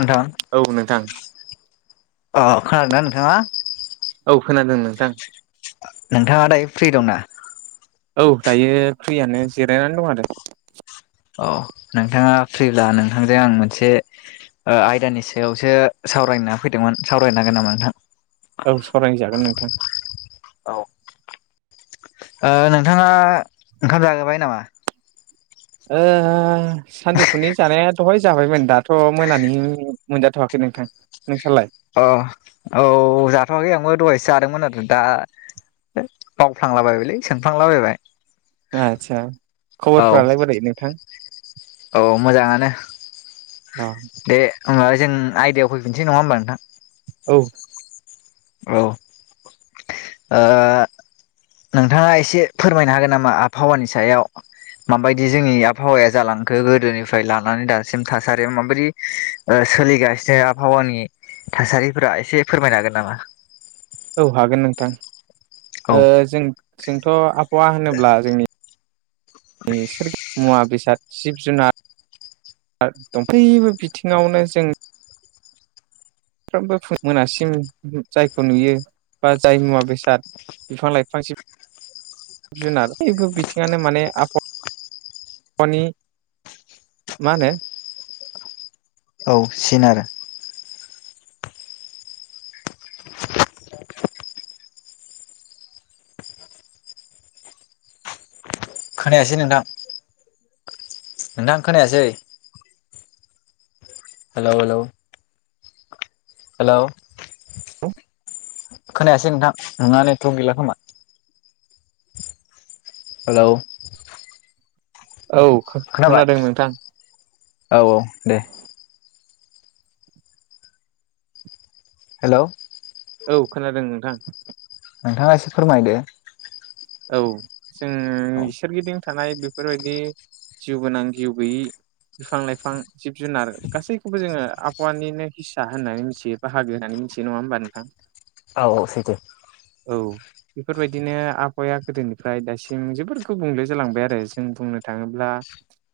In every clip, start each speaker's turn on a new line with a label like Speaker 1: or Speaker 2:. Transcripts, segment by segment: Speaker 1: नोंथां।
Speaker 2: औ नोंथां।
Speaker 1: अ खोनादों दा नोंथाङा?
Speaker 2: औ खोनादों नोंथां।
Speaker 1: नोंथाङा दायो फ्रि दंना?
Speaker 2: औ दायो फ्रियानो जिरायनानै दं आरो।
Speaker 1: अ नोंथाङा फ्रिब्ला नोंथांजों आं मोनसे आयदानि सायावसो सावरायना फैदोंमोन सावरायनो हागोन नामा नोंथां?
Speaker 2: औ सरायजागोन नोंथां।
Speaker 1: औ नोंथाङा ओंखाम जागोबाय नामा?
Speaker 2: सानजौफुनि जानाया दहाय जाबायमोन दाथ' मोनानि मोनजाथ'वाखै नोंथां नोंसालाय?
Speaker 1: अ औ जाथ'वाखै आंबो दहायसो जादोंमोन आरो दा बावफ्लांलाबायबायलै सोंफ्लांला बायबाय।
Speaker 2: आस्सा खबरफ्रालाय बोरै नोंथां?
Speaker 1: औ मोजाङानो।
Speaker 2: अ।
Speaker 1: दे होनोमबा जों आयदायाव फैफिनसै नङा होमबा नोंथां।
Speaker 2: औ।
Speaker 1: औ ओ। नोंथाङा एसे फोरमायनो हागोन नामा आबहावानि सायाव माबायदि जोंनि आबहावाया जालांखो गोदोनिफ्राय लानानै दासिम थासारियाव माबायदि। सोलिगासिनो आबहावानि थासारिफोरा एसे फोरमायनो हागोन नामा?
Speaker 2: औ हागोन नोंथां
Speaker 1: औ
Speaker 2: जों जोंथ' आबहावा होनोब्ला जोंनि [inaudible] मुवा बेसाद जिब जुनार दं बयबो बिथिङावनो जों। सानफ्रोमबो मोनासिम जायखौ नुयो बा जाय मुवा बेसाद बिफां लाइफांसिम जुनार बयबो बिथिङानो मानि आबहावानि मा नो
Speaker 1: औ सिन आरो खोनायासै नोंथां नोंथां खोनायासै हेल' हेल'। हेल'। खोनायासै नोंथां नोंना नेतवरक गैला खोमा। हेलौ।
Speaker 2: औ
Speaker 1: खोनाबाय
Speaker 2: खोनादों नोंथां।
Speaker 1: औ दे। हेलौ।
Speaker 2: औ खोनादों नोंथां।
Speaker 1: नोंथाङा एसे फोरमायदो
Speaker 2: औ जों
Speaker 1: औ
Speaker 2: सोरगिदिं थानाय बेफोरबायदि जिउ गोनां जिउ गैयि बिफां-लाइफां जिब जुनार गासैखौबो जोङो आबहावानिनो हिस्सा होननानै मिथियो। बाहागो होननानै मिथियो नङा होमबा नोंथां?
Speaker 1: औ सैथो।
Speaker 2: औ बेफोरबायदिनो आ हावाया गोदोनिफ्राय दासिम जोबोर गुबुंले जालांबाय आरो जों बुंनो थाङोब्ला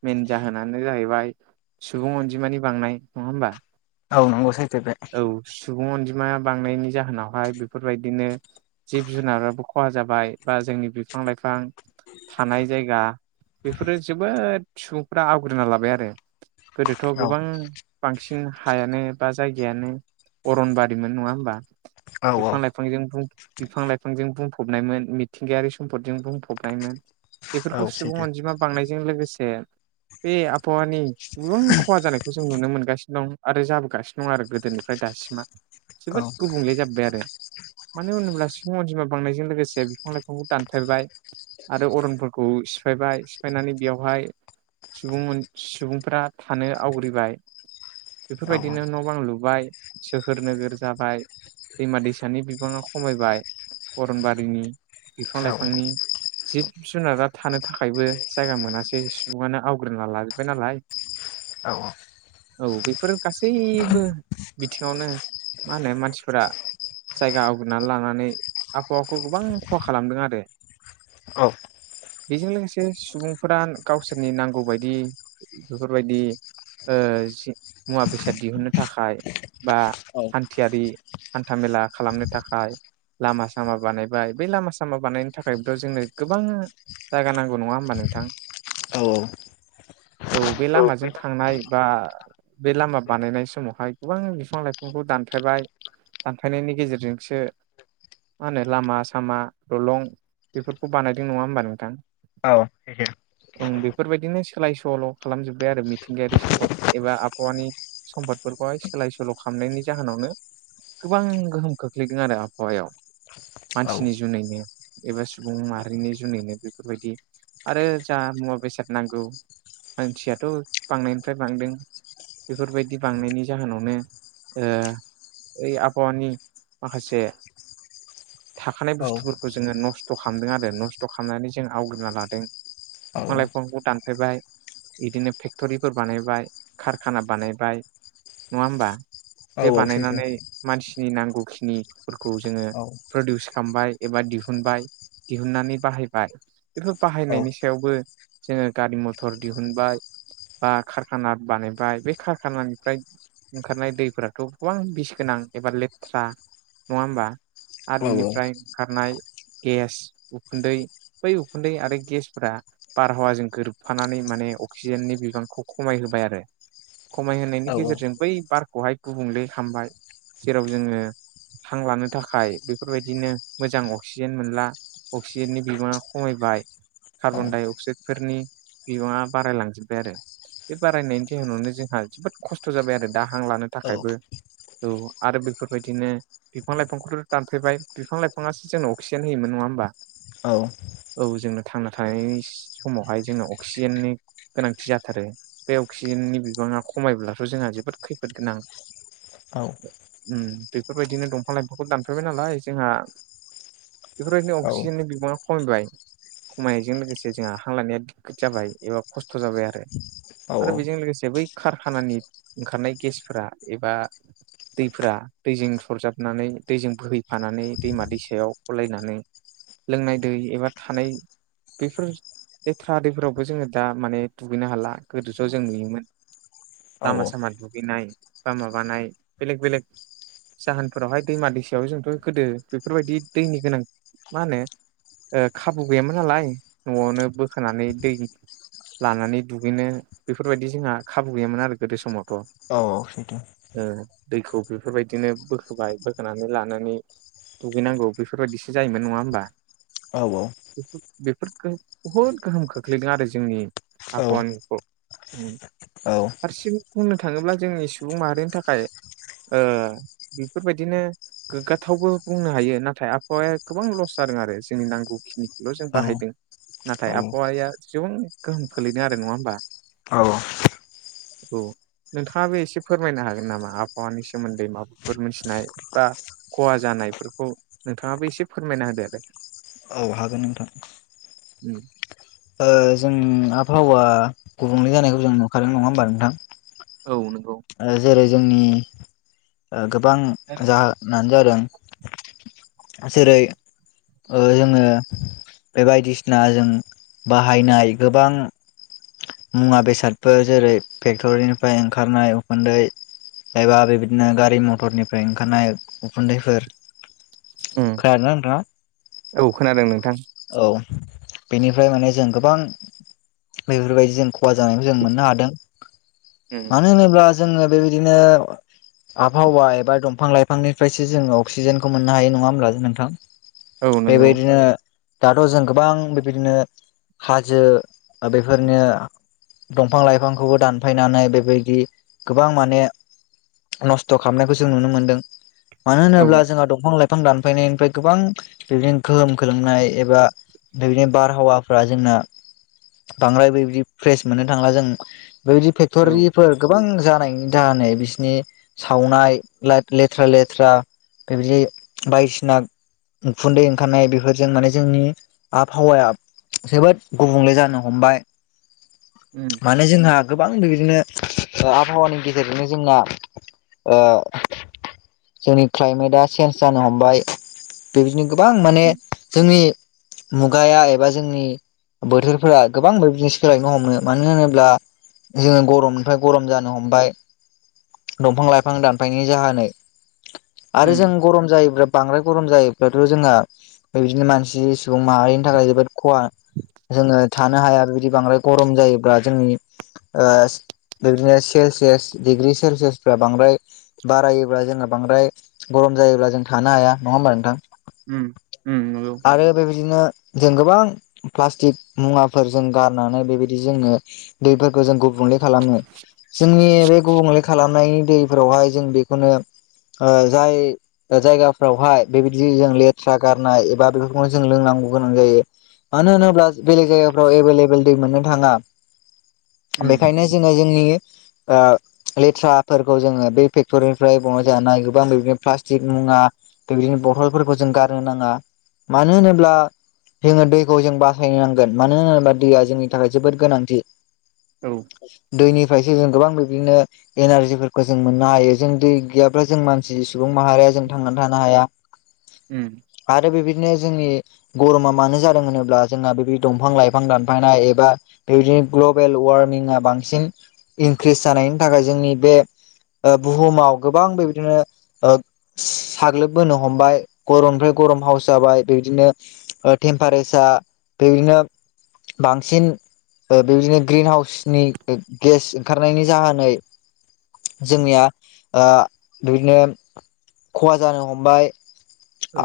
Speaker 2: मेेन जाहोनानो जाहैबाय सुबुं अनजिमानि बांनाय नङा होमबा?
Speaker 1: औ नंगौ सैथो बे
Speaker 2: औ सुबुं अनजिमाया बांनायनि जाहोनावहाय बेफोरबायदिनो जिब जुनाराबो खहा जाबाय बा जोंनि बिफां-लाइफां थानाय जायगा बेफोरो जोबोद सुबुंफ्रा आवग्रिना लाबाय आरो गोदोथ'
Speaker 1: औ
Speaker 2: गोबां बांसिन हायानो बा जायगायानो अरनबारिमोन नङा होमबा
Speaker 1: औ औ
Speaker 2: बिफां लाइफांजों बिफां लाइफांजों बुंफबनायमोन। मिथिंगायारि सम्पदजों बुंफबनायमोन
Speaker 1: औ
Speaker 2: बेफोरखौ
Speaker 1: सैथो
Speaker 2: सुबुं अनजिमा बांनायजों लोगोसे बे आबहावानि गोबां खहा जानायखौ जों नुनो मोनगासिनो दं आरो जाबोगासिनो दं नङा आरो गोदोनिफ्राय दासिमा
Speaker 1: औ
Speaker 2: जोबोद गुबुंले जाब्बाय आरो मानो होनोब्ला सिफुं अनजिमा बांनायजों लोगोसे बिफां लाइफांखौ दानफायबाय आरो अरनफोरखौ सिफायबाय सिफायनानै बेयावहाय सुबुं सुबुंफोरा थानो आवग्रिबाय
Speaker 1: औ
Speaker 2: बेफोरबायदिनो न' बां लुबाय सोहोर नोगोर जाबाय दैमा दैसानि बिबाङा खमायबाय अरनबारिनि बिफां
Speaker 1: औ
Speaker 2: लाइफांनि जिब जुनारा थानो थाखायबो जायगा मोनासै सुबुङानो आवग्रिना लाजोब्बाय नालाय
Speaker 1: औ।
Speaker 2: औ बेफोरो गासैबो बिथिङावनो मा होनो मानसिफोरा जायगा आवग्रिनानै लानानै आबहावाखौ गोबां फ' खालामदों आरो
Speaker 1: औ
Speaker 2: बेजों लोगोसे सुबुंफोरा गावसोरनि नांगौ बायदि बेफोरबायदि मुवा बेसाद दिहुनो थाखाय बा
Speaker 1: औ
Speaker 2: हान्थियारि हान्थाामेला खालामनो थाखाय लामा सामा बानायबाय बे लामा सामा बानायनो थाखायथ' जोंनो गोबां जायगा नांगौ नङा होमबा नोंथां
Speaker 1: औ औ।
Speaker 2: औ बे लामाजों थांनाय बा बे लामा बानायनाय समावहाय गोबां बिफां लाइफांखौ दानफायबाय दानफायनायनि गेजेरजोंसो मा होनो लामा लामा दलं बेफोरखौ बानायदों नङा होमबा नोंथां।
Speaker 1: [unintelligible]
Speaker 2: ओ बेफोरबायदिनो सोलाय सोल' खालामजोब्बाय आरो मिथिंगायारि सम्पद एबा आबहावानि सम्पदफोरखौहाय सोलाय सोल' खालामनायनि जाहोनावनो। गोबां गोहोम खोख्लैदों आरो आबहावायाव। मानसिनि जुनैनो एबा सुबुं माहारिनि जुनैनो बेफोरबायदि आरो जा मुवा बेसाद नांगौ मानसियाथ' बांनायनिफ्राय बांदों बेफोरबायदि बांनायनि जाहोनावनो आबहावानि माखासे थाखानाय बुस्थुफोरखौ जोङो नस्थ' खालामदों आरो नस्थ' खालामनानै जों आवग्रिना लादों। बिफां लाइफांखौ दानफायबाय बिदिनो फेक्ट'रिफोर बानायबाय कारखाना बानायबाय नङा होमबा? बे बानायनानै मानसिनि नांगौखिनिफोरखौ जोङो। प्रदिउस खालामबाय एबा दिहुनबाय दिहुननानै बाहायबाय बेफोरखौ बाहायनायनि सायावबो जोङो गारि मथर दिहुनबाय बा खारखाना बानायबाय बे खारखानानिफ्राय ओंखारनाय दैफोराथ' गोबां बिस गोनां एबा लेथ्रा नङा होमबा आरो बिनिफ्राय ओंखारनाय गेस उखुन्दै बै उखुन्दै आरो गेसफोरा। बारहावाजों गोरोबफानानै माने अक्सिजेननि बिबांखौ खमाय होबाय आरो। खमायहोयनि गेजेरजों बै बारखौहाय। गुबुंले हामबाय जेराव जोङो हां लानो थाखाय। बेफोरबायदिनो मोजां अक्सिजेन मोनला अक्सिजेननि बिबाङा खमायबाय। कार्बन डाइ अक्साइडफोरनि बिबाङा बारायलांजोबबाय आरो। बे बारायनायनि जउनावनो जोंहा जोबोद खस्थ' जाबाय आरो दाहां लानो थाखायबो। औ आरो बेफोरबायदिनो बिफां लाइफांखौथ' दानफैबाय बिफां लाइफाङासो जोंनो अक्सिजेन होयोमोन नङा होनोमबा।
Speaker 1: औ।
Speaker 2: औ जोंनो थांना थानाय समावहाय जोंनो अक्सिजेननि गोनांथि जाथारो बे अक्सिजेननि बिबाङा खमायब्लाथ' जोंहा जोबोद खैफोद गोनां। बेफोरबायदिनो दंफां लाइफांखौ दानफायबाय नालाय जोंहा बेफोरबायदि अक्सिजेननि बिबाङा खमायबाय खमायनायजों लोगोसे जोंहा हां लायानाया दिगखाद जाबाय एबा खस्थ' जाबाय आरो। आरो बेजों लोगोसे बै कारखानानि ओंखारनाय गेसफोरा एबा दैफोरा दैजों सरजाबनानै दैजों बोहैफानानै दैमा दैसायाव हलायनानै लोंनाय दै एबा थानाय बेफोर बे थ्राादैफोरावबो जोङो दा माने दुगैनो हाला गोदो ज' जों नुयोमोन लामा सामा दुगैनाय बा माबानाय बेलेक बेलेग जाहोनफोरावहाय दैमा दैसायाव जोंथ' गोदो बेफोरबायदि दैनि गोनां मा होनो खाबु गैयामोन नालाय न'आवनो बोखोनानै दै लानानै दुगैनो बेफोरबायदि जोंहा खाबु गैयामोन आरो गोदो समावथ'
Speaker 1: औ औ सैथो।
Speaker 2: दैखौ बेफोरबायदिनो बोखोबाय बो होनानै लानानै दुगैनांगौ बेफोरबायदिसो जायोमोन नङा होमबा।
Speaker 1: औ औ।
Speaker 2: बेफोर बुहुद गोहोम खोख्लैदों आरो जोंनि
Speaker 1: औ
Speaker 2: आबहावानिखौ हारसिं बुंनो थाङोब्ला जोंनि सुबुं माहारिनि थाखाय बेफोरबायदिनो गोग्गाथावबो बुंनो हायो नाथाय आबहावाया गोबां लस जादों आरो जोंनि नांगौखिनिखौल' जों बाहायदों नाथाय आबहावाया एसेबां गोहोम खोलैदों आरो नङा होमबा औ नोंथाङाबो एसे फोरमायनो हागोन नामा आबहावानि सोमोन्दै माबाफोर मोनथिनाय बा खहा जानायफोरखौ नोंथाङाबो एसे फोरमायना होदो आरो
Speaker 1: औ हागोन नोंथां।
Speaker 2: उम
Speaker 1: ओ जों। आबहावा गुबुंले जानायखौ जों नुखादों नङा होमबा नोंथां?
Speaker 2: औ नंगौ।
Speaker 1: जेरै जोंनि गोबां जाहोनानो जादों। जेरै, जोङो बे बायदिसिना जों बाहायनाय गोबां मुवा बेसादफोर जेरै, फेक्टरिनिफ्राय ओंखारनाय उखुन्दै एबा बेबायदिनो गारि मथरनिफ्राय ओंखारनाय उखुन्दैफोर
Speaker 2: उम
Speaker 1: खोनादोंना नोंथाङा?
Speaker 2: औ खोनादों नोंथां
Speaker 1: औ बेनिफ्राय माने जों गोबां बेफोरबायदि जों खहा जानायखौ जों मोननो हादों
Speaker 2: उम
Speaker 1: मानो होनोब्ला जोङो बेबायदिनो आबहावा एबा दंफां लाइफांनिफ्रायसो जोङो अक्सिजेनखौ मोननो हायो नङा होमब्ला नोंथां
Speaker 2: औ नंगौ
Speaker 1: बेबायदिनो दाथ' जों गोबां बेबायदिनो हाजो बेफोरनो दंफां लाइफांखौबो दानफायनानै बेबायदि गोबां माने नस्थ' खालामनायखौ जों नुनो मोनदों मानो होनोब्ला
Speaker 2: औ
Speaker 1: जोंहा दंफां लाइफां दानफायनायनिफ्राय गोबां बिदिनो गोहोम खोलोमनाय एबा बेबायदिनो बारहावाफ्रा जोंना बांद्राय बेबायदि फ्रेस मोननो थांला जों बेबायदि
Speaker 2: औ
Speaker 1: फेक्ट'रि फोर गोबां जानायनि दाहोनाय बिसिनि सावनाय ले-लेथ्रा लेथ्रा बेबायदि बायदिसिना उखुन्दै ओंखारनाय बेफोरजों माने जोंनि आबहावाया जोबोद गुबुंले जानो हमबाय
Speaker 2: उम
Speaker 1: माने जोंहा गोबां बिबायदिनो ओ आबहावानि गेजेरजोंनो जोंना ओ जोंनि क्लाइमेटआ चेन्ज जानो हमबाय बेबायदिनो गोबां माने जोंनि मुगाया एबा जोंनि बोथोरफोरा गोबां बिजनेस सोलायनो हमो मानो होनोब्ला जोङो गरमनिफ्राय गरम जानो हमबाय दंफां लाइफां दानफायनायनि जाहोनै आरो
Speaker 2: उम
Speaker 1: जों गरम जायोब्ला बांद्राय गरम जायोब्लाथ' जोंहा बे बिदिनो मानसि सुबुं माहारिनि थाखाय जोबोद खहा जोङो थानो हाया बिबायदि बांद्राय गरम जायोब्ला जोंनि ओ बिबायदिनो सेलसियास डिग्रि सेलसियासफ्रा बांद्राय बारायोब्ला जोंना बांद्राय गरम जायोब्ला जों थानो हाया नङा होमबा नोंथां
Speaker 2: ओम ओम नंगौ
Speaker 1: आरो बेबायदिनो जों गोबां प्लास्टिक मुवाफोरजों गारनानै बेबायदि जोङो दैफोरखौ जों गुबुंले खालामो जोंनि बे गुबुंले खालामनाय दै फोरावहाय जों बेखौनो ओ जाय जायगाफ्रावहाय बेबायदि जों लेथ्रा गारनाय बा बेफोरखौनो जों लोंनांगौ गोनां जायो मानो होनोब्ला बेलेग जायगाफ्राव जों ऐबेलेबोल दै मोननो थाङा
Speaker 2: उम
Speaker 1: बेखायनो जोङो जोंनि ओ लेथ्राफोरखौ जोङो बे फेक्ट'रिनिफ्राय बहनजानाय गोबां बेदिनो प्लास्टिक मुवा बेबायदिनो बथलफोरखौ जों गारनो नाङा मानो होनोब्ला‌ जोङो दैखौ जों बासायनो नांगोन मानो होनोब्ला दैया जोंनि थाखाय जोबोद गोनांथि।
Speaker 2: औ
Speaker 1: दैनिफ्रायसो जों गोबां बिबदिनो एनारजिफोरखौ जों मोननो हायो जों दै गैयाब्ला जों मानसि सुबुं माहारिया जों थांनानै थानो हाया
Speaker 2: उम
Speaker 1: आरो बेबायदिनो जोंनि गरमा मानो जादों होनोब्ला जोंहा बेबायदि दंफां लाइफां दानफायनाय एबा बेबायदिनो ग्लबेल वार्मिंआ बांसिन इनक्रिस जानायनि थाखाय जोंनि बे बुहुमाव गोबां बेबदिनो साग्लोबबोनो हमबाय गरमनिफ्राय गरम हाव जाबाय बेबायदिनो टेम्पारेचार बेबायदिनो बांसिन बेबायदिनो ग्रिन हाउसनि गेस ओंखारनायनि जाहोनै जोंनिया ओ बिदिनो खहा जानो हमबाय।
Speaker 2: औ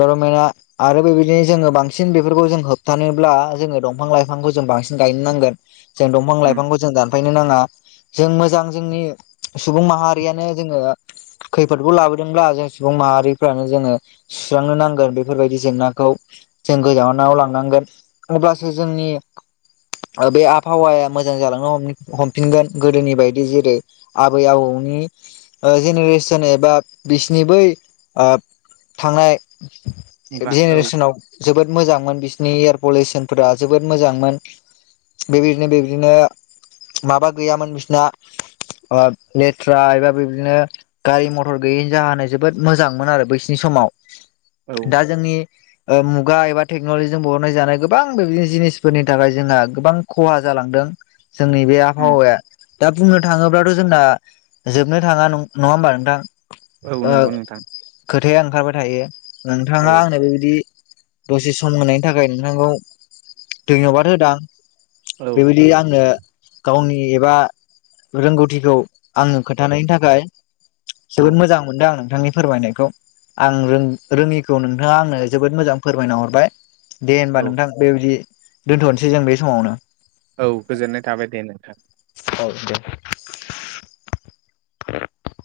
Speaker 1: बाराव माया आरो बेबायदिनो जोङो बांसिन बेफोरखौ जों होबथानोब्ला जोङो दंफां लाइफांखौ जों बांसिन गायनो नांगोन। जों दंफां
Speaker 2: उम
Speaker 1: लाइफांखौ जों दान फायनो नाङा जों मोजां जोंनि सुबुं माहारियानो जोङो खैफोदखौ लाबोदोंब्ला जों सुबुं माहारिफ्रानो जोङो सुस्रांनो नांगोन बेफोरबायदि जेंनाखौ जों गोजाननाव लांनांगोन अब्लासो जोंनि बे आबहावाया मोजां जालांनो हमफिनगोन गोदोनि बायदि जेरै आबै आबौनि ओ जेनेरेसन एबा बिसिनि बै ओ थांनाय
Speaker 2: मुगा औ
Speaker 1: जेनेरेसनाव जोबोद मोजांमोन बिसिनि एयार पलिउसनफोरा जोबोद मोजांमोन। बेबायदिनो बेबायदिनो माबा गैयामोन बिसना ओ लेथ्रा एबा बेदिनो गारि मथर गैयैनि जाहोनानाय जोबोद मोजांमोन आरो बै समाव
Speaker 2: औ
Speaker 1: दा जोंनि मुगा एबा टेक्न'लजिजों बहरनाय जानाय गोबां बेबायदि जिनिसफोरनि थाखाय जोंहा गोबां खहा जालांदों। जोंनि बे
Speaker 2: उम
Speaker 1: आबहावाया दा बुंनो थाङोब्लाथ' जोंना जोबनो थाङा नङा होमबा नोंथां?
Speaker 2: औ
Speaker 1: ओ
Speaker 2: नंगौ नोंथां।
Speaker 1: खोथाया ओंखारबाय थायो
Speaker 2: औ
Speaker 1: नोंथाङा आंनो बेबायदि दसे सम होननायनि थाखाय नोंथांखौ धन्यबाद होदां।
Speaker 2: औ
Speaker 1: बेबायदि आङो गावनि एबा रोंगौथिखौ आङो खोन्थानायनि थाखाय जोबोद
Speaker 2: औ
Speaker 1: मोजां मोनदों आं नोंथांनि फोरमायनायखौ आं रोङिखौ नोंथाङा आंनो जोबोद मोजां फोरमायना हरबाय दे होमबा
Speaker 2: औ
Speaker 1: नोंथां। बेबायदि दोन्थ'नोसै जों बे समावनो।
Speaker 2: औ गोजोननाय थाबाय दे नोंथां।
Speaker 1: औ दे। [inaudible]